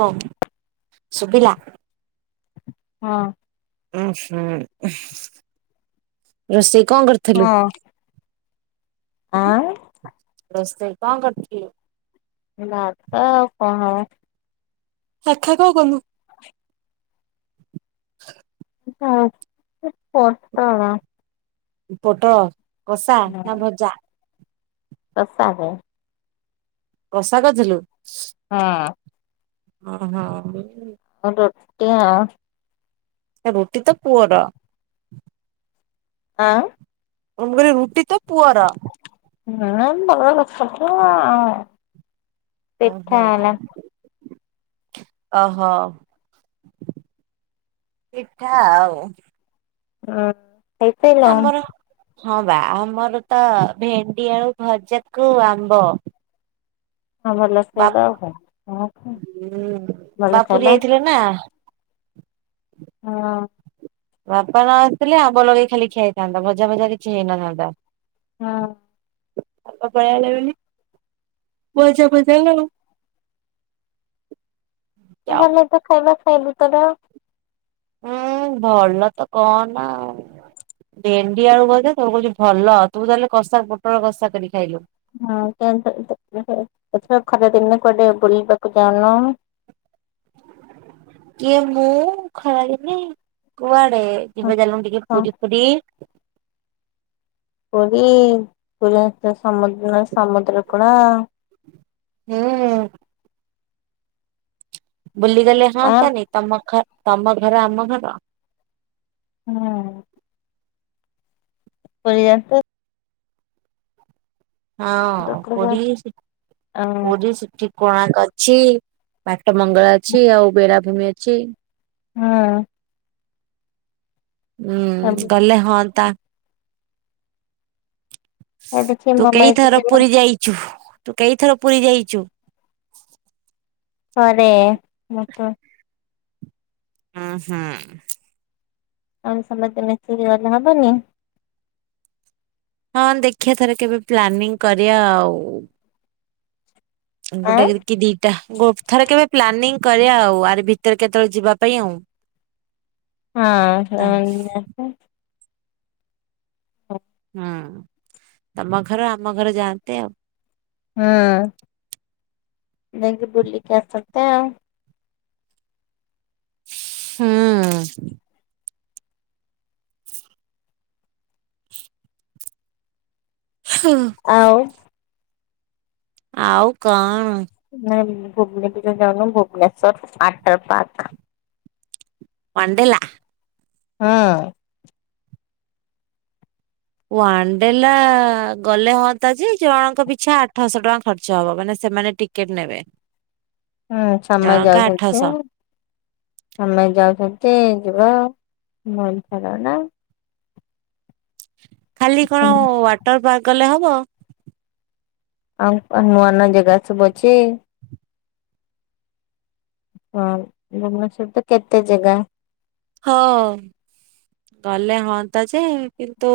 [unintelligible] ଶୁଭିଲା। ହଁ। ଉଁ ହୁଁ ରୋଷେଇ କଣ କରି ହଁ। [unintelligible] ଆଉ ରୋଷେଇ କଣ କରିଥିଲୁ? ଭାତ ଆଉ କଣ [unintelligible] କଣ କଲୁ? ଆଉ ପୋଟଳ। ପୋଟଳ କଷା ନା ଭଜା? କଷା ଭେ। କଷା କରିଥିଲୁ? ହଁ। ଉ ହୁଁ। ରୁଟି ଆଉ ରୁଟି ତ ପୁଅର ଆଁ ମୁଁ ଗଲି ରୁଟି ତ ପୁଅର? ନାଁ ମୋର ସବୁ ଆଉ। ଅ ପିଠା ହଁ। ହେଲା ଅହୋ ପିଠା ଆଉ [unintelligible] ଖାଇସାଇଲଣି ଆମର ହଁ ବା ଆମର ତ ଭେଣ୍ଡି ଆଳୁ ଭଜାକୁ ଆମ୍ବ ହଁ ଭଲ ଖାଇବା ଆଉ କଣ ହଁ ବାପ ଭଲ ବାପୁରି ଖାଇବା ଯାଇଥିଲେ ନାଁ। ହଁ। ବାପା ନ ଆସିଲଥିଲେ ଆବ ଲଗେଇ ଖାଲି ଖିଆଇଥାନ୍ତା ଭଜା ଭଜା କିଛି ହେଇନଥାନ୍ତ। ହଁ ଆ ପଳଲା ବ ବଜାପଜ ନ [inaudible] ଯାଉ ଭଲ ତ ଖାଇବା ଖାଇବୁ ତର ହୁଁ ଭଲ ତ କହନା। ଭେଣ୍ଡି ଆଳୁ କଛି ତମ କହୁଛି ଭଲ ତୁ ତାହେଲେ କଷା ପୋଟଳ କଷା କରି ଖାଇଲୁ। ହୁଁ ଖରା ଦିନେ କୁଆଡେ ବୁଲିବାକୁ ଯାଉନ? କିଏ ମୁଁ ଖଳାଳିିନି କୁଆଡେ ଯିବା ଜାଲ ଟିକେ ହଁ ପୁରୀ ପୁ ପୁରୀ ପୁର ସମୁଦ୍ର ନ ସମୁଦ୍ର କୂଲ। ହଁ ବୁଲିଗଲେ ହଁ ହଅନ୍ତାନି ତମ ତମ ଘର ଆମ ଘର। ହୁଁ ପର ତ ହଁ ପୋ ପୋ ସେଠି କଣ ଅଛି? ପାଟ ମଙ୍ଗଳା ଅଛି ଆଉ ବେରାଭୂମି ଅଛି। ହଁ ହୁଁ ଗଲେ ହଁ ତା ଦେଖି ତୁ ମୋ କେଇ ମାରିକି ଥର ଯିବ ପୁରୀ ଯାଇଛୁ ତୁ କେଇଥର ପୁରୀ ଯାଇଛୁ? ଥରେ ମ। ହଁ ହଁ ଆଉ ସମସ୍ତେ ମିଶିକି ଗଲେ ହବନି। ହଁ ଦେଖିବା ଥରେ କେବେ ପ୍ଲାନିଂ କରିବା ଆଉ। ଆଁ ଗୋଟେ କି ଦିଟା ଗୋ ଥରେ କେବେ ପ୍ଲାନିଂ କରିବା ଆଉ ଆରେ ଭିତରେ କେତେବେଳେ ଯିବା ପାଇଁ ଆଉ। ତା ହଁ ହ ହୁଁ ତମ ଘର ଆମ ଘର ଯାଆନ୍ତେ ଆଉ। ହୁଁ ଦେକି ବୁଲି କ ସତ ଆଉ। ହୁଁ ହଁ ଆଉ ଆଉ କଣ ନା ଭୁବନେଶ୍ୱର ଯାଉନ ଭୁବନେଶ୍ଵର ଆଠଟର ପା ପଣ୍ଡଲା। ହଁ ୱାନ୍ ଡଲା ଗଲେ ହଅନ୍ତା ଯେ ଜଣଙ୍କ ପିଛା ଆଠଶହ ଟଙ୍କା ଖର୍ଚ୍ଚ ହବ ମାନେ ସେମାନେ ଟିକେ କେତେ ନେବେ? ହୁଁ ସମୟ ଜଣକା ଯାଉସତି। ଆଠଶହ। ଆମେ ଯାଉଛନ୍ତି ଯିବା ମ ଫର ନା ଖାଲି କଣ ୱାଟର ପାର୍କ ଗଲେ ହବ। ଆଉ ନୂଆ ନୂଆ ଜାଗା ସବୁ ଅଛି। ହଁ ଭୁବନେଶ୍ୱର ତ କେତେ ଜାଗା ହଁ। ଗଲେ ହଅନ୍ତା ଯେ କିନ୍ତୁ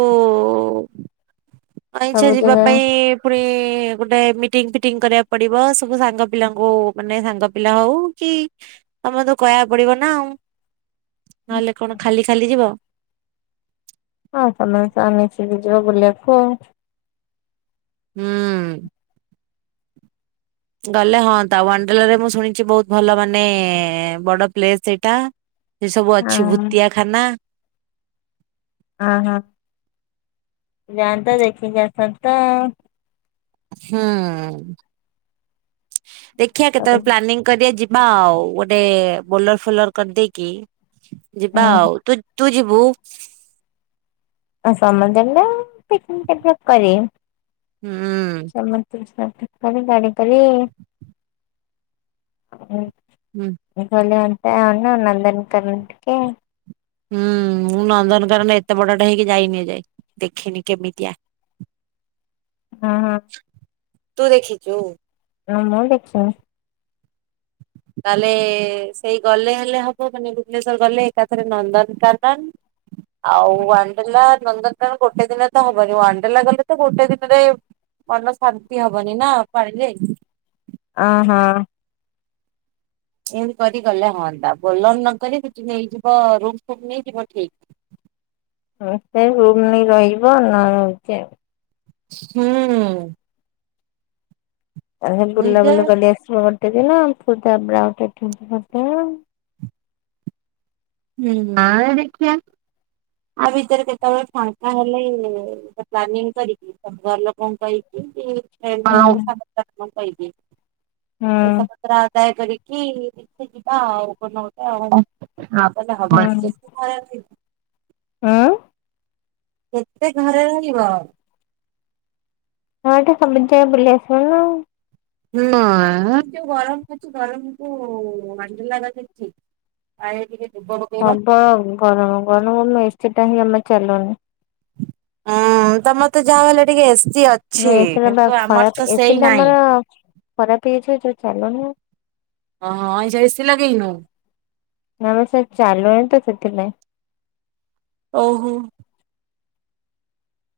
କଇଁଛା ସବୁ ଯିବା ଜାଗା ପାଇଁ ପୁଣି ଗୋଟେ ମିଟିଙ୍ଗ୍ ଫିଟିଙ୍ଗ୍ କରିବାକୁ ପଡିବ ସବୁ ସାଙ୍ଗ ପିଲାଙ୍କୁ ମାନେ ସାଙ୍ଗ ପିଲା ହଉ କି ତମେ ତ କହିବାକୁ ପଡିବ ନା ଆଉ ନହେଲେ କଣ ଖାଲି ଖାଲି ଯିବ। ହଁ ତମେ ଆସ ଆମେ ମିଶିକି ଯିବା ବୁଲିବାକୁ। ହୁଁ। ଗଲେ ହନ୍ତା ୱାଣ୍ଡେଲା ରେ ମୁଁ ଶୁଣିଚି ବହୁତ ଭଲ ମାନେ ବଡ ପ୍ଲେସ ସେଟା। ସେ ସବୁ ଅଛି ଆଉ। ଭୁତିଆଖାନା। ହଁ ହଁ। ଯାଆନ୍ତା ଦେଖିକି ଆସନ୍ତା। ହୁଁ। ଦେଖିଆ ହୁଁ କେତେବେଳେ ପ୍ଲାନିଂ କରିବା ଯିବା ଆଉ ଗୋଟେ ବୋଲର ଫୋଲର କରିଦେଇକି। ଯିବା ଆଉ ତୁ ତୁ ଯିବୁ? ଆଉ ସମସ୍ତେ ଯିବା ପିକନିକ୍ ଫିକିନିକ୍ କରି। ହୁଁ। [unintelligible] ହୁଁ। [unintelligible] ନନ୍ଦନକାନନ ଟିକେ। ହୁଁ ମୁଁ ନନ୍ଦନକାନନ ଏତେ ବଟ ଟା ହେଇକି ଯାଇନି ଏଯାଏ ଦେଖିନି କେମିତିଆ। ହଁ ହଁ। ତୁ ଦେଖିଚୁ? ନାଁ ମୁଁ ଦେଖିନି। ତାହେଲେ ସେଇ ଗଲେ ହେଲେ ହବ ମାନେ ଭୁବନେଶ୍ଵର ଗଲେ ଏକାଥରେ ନନ୍ଦନକାନନ ଆଉ ୱାଣ୍ଡଲା। ନନ୍ଦନକାନନ ତ ଗୋଟେ ଦିନରେ ତ ହବନି ୱାଣ୍ଡେଲା ଗଲେ ତ ଗୋଟେ ଦିନରେ ମନ ଶାନ୍ତି ହବନି ନା ପାଣିରେ। ଅ ହଁ। ଏମିତି କରି ଗଲେ ହଅନ୍ତା ବୋଲର ନକରି ସେଠି ନେଇଯିବ ରୁମ୍ ଫୁମ୍ ନେଇଯିବ ଠିକ। ହଁ ସେ ରୁମ୍ ନେଇ ରହିଜିବ ନହେଲେ ହଉଚି ଆଉ। ହୁଁ। ତାର ସେ ବୁଲା ନିଜେ ବୁଲି କରି ଆସିବ ଗୋଟେ ଦିନ ଫୁଣି ତାପରେ [unintelligible] ହୁଁ ନାଇ ଦେଖିଆ। ଆ ଭିତରେ କେତେବେଳେ ଫାଙ୍କା ହେଲେ ପ୍ଲାନିଂ କରିକି ଘର ଲୋକଣ କହିକି ହୁଁ। ହୁଁ [unintelligible] ରା ଆଦାୟ କରିକି ଯିବା ଆଉ କୋଉ ଦିନ ଗୋଟେ ଆଉହେଲେ ହବ। ଘରେ ହାଁ? କେତେ ଘରେ ରହିବ। ହଁ ଏଟା ସବୁ ଯାଗ ବୁଲି ଆସିବ ନା ଆଉ। ନାଇଁ ଯୋଉ ଗରମ ହୋଉଚି ଗରମକୁ ୱାଣ୍ଡଲାଟା ଠିକ୍। ଆ ଟିକେ [unintelligible] ହବ ଗରମ ଗରମରୁ ଆମ ଏସି ଟା ହିଁ ଜମ୍ହା ଚାଲୁନି। ହୁଁ ତ ମତେ ଯାହାହଲେ ଟିକେ ଏସି ଅ ନା ଏସି ଟା ବା ଖରାପ ଏସି ଟା ଆମର ଖରାପ ହେଇଯାଇଛି। ଯୋଉ ଚାଲୁନି। ହଁ ହଁ ଅଇଁ ଚା ଏସି ଲଗେଇନୁ? ନାମ ସେ ଚାଲୁନି ତ ସେଥିିପାଁଇ। ଓହୋ।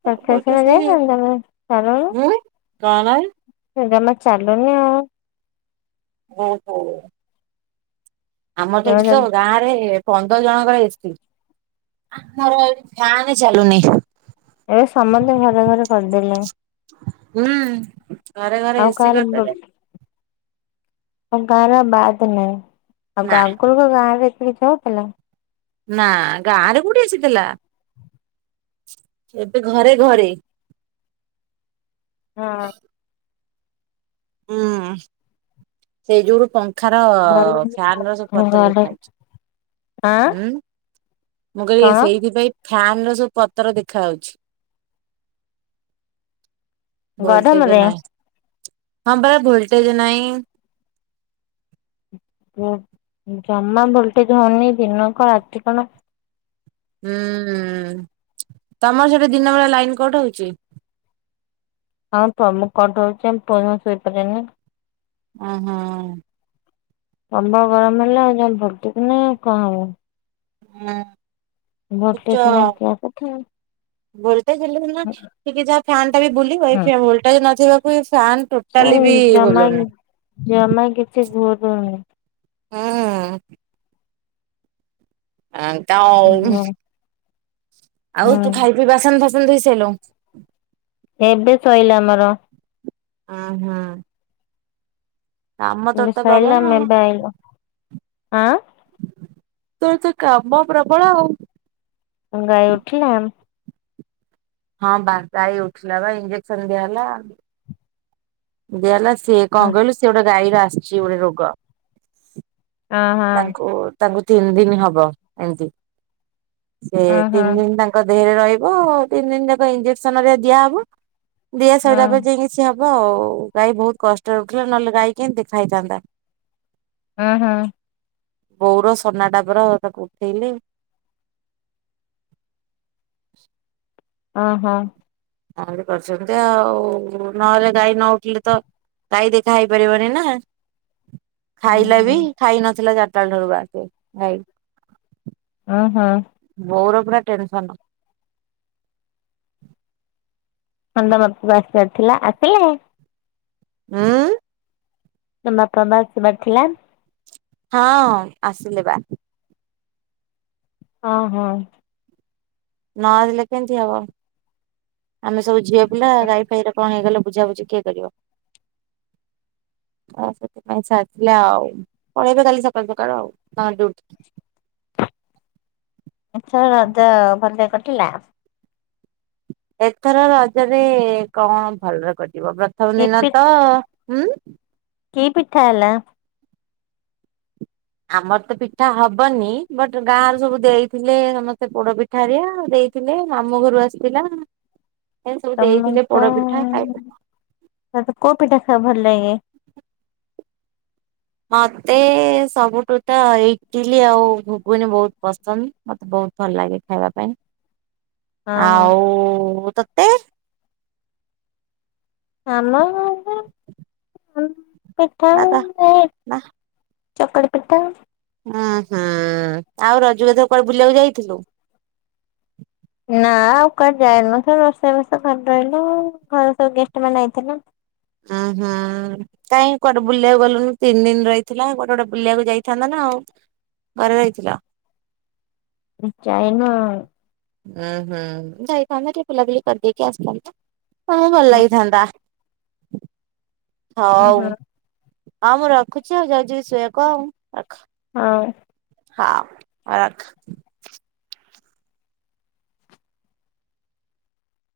[unintelligible] ଆମର ତ ସେଜାମା ସେଇ ଉଁ କଣ? ଚାଲୁନି ଆଉ। [unintelligible] ଆମର ତ ଏଠି ତ ଗାଁ ରେ ପନ୍ଦର ଜଣଙ୍କର ଏସି। ଏବେ ସମସ୍ତେ ଘରେ ଘରେ କରିଦେଲେଣି। ହୁଁ। ଘରେ ଘରେ ଆଉ ଏସି କାର କରିଦେଲେ। ଆଉ କାର ବାଦ ନାଇ। ଆଉ ନା ଗଗିକ ଗାଁ ରେ ଏତିକି ଅ ପଥିଲା। ନା ଗାଁ ରେ କୋଉଠି ଆସିଥିଲା ଏବେ ଘରେ ଘରେ ହଁ। ହୁଁ ସେଇ ଯୋ [unintelligible] ଏଖାର ଘରେ ଫାନ ର ସବୁ ପତ୍ର ଘରେ ଦେଖାାଯାଉଛି। ଆଁ ମୁ କଣ କହିଲି ସେଇଥିପାଇଁ। ଫ୍ୟାନ ର ସବୁ ପତ୍ର ଦେଖାାଯାଉଛି। ଭୋଲଟେଜ ଗରମରେ ନାହିଁ। ଜମା ଭୋଲଟେଜ ହଉନି ଦିନ କଣ ରାତି କଣ। ହୁଁ ତମର ସେଠି ଦିନ ବେଳେ ଲାଇନ କୋଟୁଛି? ହଁ ତମକୁ କଣ ହଉଛି ଆମ [unintelligible] ଶୋଇପାରିବନି। ଓ ହୋଁ। ତମ୍ବ ଗରମ ହେଲେ ଆଉ ଯ ଭଟ କି ନା କଣ ହବ। ହୁଁ। ସୂଚ ଭୋଲ୍ଟେଜ ନାହିଁ [unintelligible] କଥା ଭୋଲଟେଜ ହେଲେ ସିନା ଟିକେ ଯାହା ଫ୍ୟାନ ଟା ବି ବୁଲିବ ଏ ଭୋଲଟେଜ ନଥିବାକୁ ଫ୍ୟାନ ସେ ଟୋଟାଲି ବି ଜମା ବୁଲୁନି। ଜମା କିଛି ଘୋ ଦଉନି। ହଁ। ଆ ହୁଁ ତାଉ। ଆଉ ତୁ ହୁଁ ଖାଇ ପିଇ ବାସନ ଫାସନ ଧଇ ସାରିଲୁଣି? ଏବେ ଶୋରିଲା ଆମର। ହଁ ହଁ। ତ ପ୍ରବଳ ଆଉ। [unintelligible] ତୋର ତ କାମ ପ୍ରବଳ ଆଉ। ଗାଈ ଉଠିଲାଣି? ହଁ ବା ଗାଇ ଉଠିଲା ବା ଇଞ୍ଜେକ୍ସନ ଦିଆହେଲା। ଦିଆ ହେଲା ସିଏ କଣ କହିଲୁ ସେ ଗୋଟେ ଗାଈର ଆସିଛି ଗୋଟେ ରୋଗ। ହଁ ହଁ ହଁ। ତାଙ୍କୁ ତାଙ୍କୁ ତିନି ଦିନ ହବ, ଏମିତି ସେ ହଁ ହଁ ତିନି ଦିନ ତାଙ୍କୁ ତା ଦେହରେ ରହିବ ତିନି ଦିନ ଯାକ ଇଞ୍ଜେକ୍ସନ ରେ ଦିଆ ହବ। ଦିଆ ସରିଲା ପରେ ଯାଇକି ସେ ହବ ଆଉ ଗାଈ ବହୁତ କଷ୍ଟ ର ଉଥିଲା ନହେଲେ ଗାଈ କେମିତି ଖାଇଥାନ୍ତା। ହଁ ହଁ। ବଉର ସୋନା ଟା ପରା ତାକୁ ଉଠେଇଲେ। ଅଁ ହଁ। ତା ମାନେ ତ କରିଛନ୍ତି ଆଉ ନହେଲେ ଗାଈ ନ ଉଠିଲେ ତ ତାଇଁ ଦେଖା ହେଇପାରିବନି ନା? ଖାଇଲା ବି ଖାଇ ନଥିଲା ଚାଟାଳୁ ଠାରୁ ବା ସେ ଭାଇ। ଉଁ ହଁ। ବୋଉର ପୁରା ଟେନ୍ସନ। ହନ୍ଦ ମା ପୁଅ ଆସିବାର ଥିଲା ଆସିଲେଣି? ଉଁ? ନମ୍ ବାଫା ବା ଆସିବାର୍ ଥିଲା? ହଁ ଆସିଲେ ବା। ହଁ ହଁ। ନ ଆସିଲେ କେମ୍ତି ହବ। ଆମେ ସବୁ ଝିଅ ପିଲା ଗାଈ ଫାଇ ର କଣ ହେଇଗଲେ ବୁଝାବୁଝି କିଏ କରିବ। ହଁ ସେଥିପାଇଁ ଛାଡ଼ିଥିଲା ଆଉ ପଳେଇବେ କାଲି ସକାଳୁ ସକାଳୁ ଆଉ ତାଙ୍କ ଡିଉଠ୍। ଏଁଥର ରଜ ଭଲରେ କଟିଲା? ଏଥର ରଜରେ କଣ ଭଲରେ କଟିବ ପ୍ରଥମ କି ଦିନ ପି ତ ହୁଁ। କି ପିଠା ହେଲା? ଆମର ତ ପିଠା ହବନି ବଟ୍ ଗାଁରୁ ସବୁ ଦେଇଥିଲେ ସମସ୍ତେ ପୋଡ଼ ପିଠ୍ ଠାରିଆ ଦେଇଥିଲେ ମାମୁ ଘରୁ ଆସିଥିଲା। ଏଁସ୍ ସବୁ ଦେଇଥିଲେ ତମକୁ ପୋଡ଼ପିଠା ଖାଇ ପି ତତେ କୋଉ ପିଟା ଖାଇ ଭଲ୍ ଲାଗେ? ମତେ ସବୁଟୁ ତ ଇଟିଲି ଆଉ ଘୁଗୁନି ବହୁତ୍ ପସନ୍ଦ ମତେ ବହୁତ୍ ଭଲା ଲାଗେ ଖାଇବା ପାଇଁ ହଁ ଆଉ ତତ୍ ଆମ ପିଠା ନା ତ [unintelligible] ନା ଚକଡ଼ି ପିଠା। ଉଁ ହୁଁ ଆଉ ରଜୁକୁ ଏଥର କୁଆଡ଼େ ବୁଲିୟାକୁ ଯାଇଥିଲୁ? ନାଁ ଆଉ କୁଆଡ଼େ ଯାଇନଥିଲୁ ରୋଷେଇ ବାଷ ଘରେ ରହିଲୁ ଆ ଘର ସବୁ ଗେଷ୍ଟ ମାନେ ଆଇଥିଲେ। ଉଁ ହୁ। କାଇଁ କୁଆଡ଼ୁ ବୁଲିଆକୁ ଗଲୁନୁ। ତିନ୍ ଦିନ୍ ରହିଥିଲା କୋଟେ ଗୋଟେ ବୁଲିବାକୁ ଯାଇଥାନ୍ତା ନା ଆଉ। ଘରେ ରଇଥିଲ? ଉଁ ଚାଇନ ଆଉ। ଉଁ ହୁଁ ଯାଇଥାନ୍ତେ ଟିଏ ପିଲା ପିଲି କରିଦେଇକି ଆସିଥାନ୍ତା। ତ ଭଲ ଲାଗିଥାନ୍ତା। [inaudible] ହଁ ହଁଉ ହଁ ହଁ ମୁଁ ରଖୁଛି? ଆଉ ଯାଉଛି ଜିବି ଶୋଇବାକୁ ଆଉ ରଖ। ହଁ। ହାଉ ରଖ୍।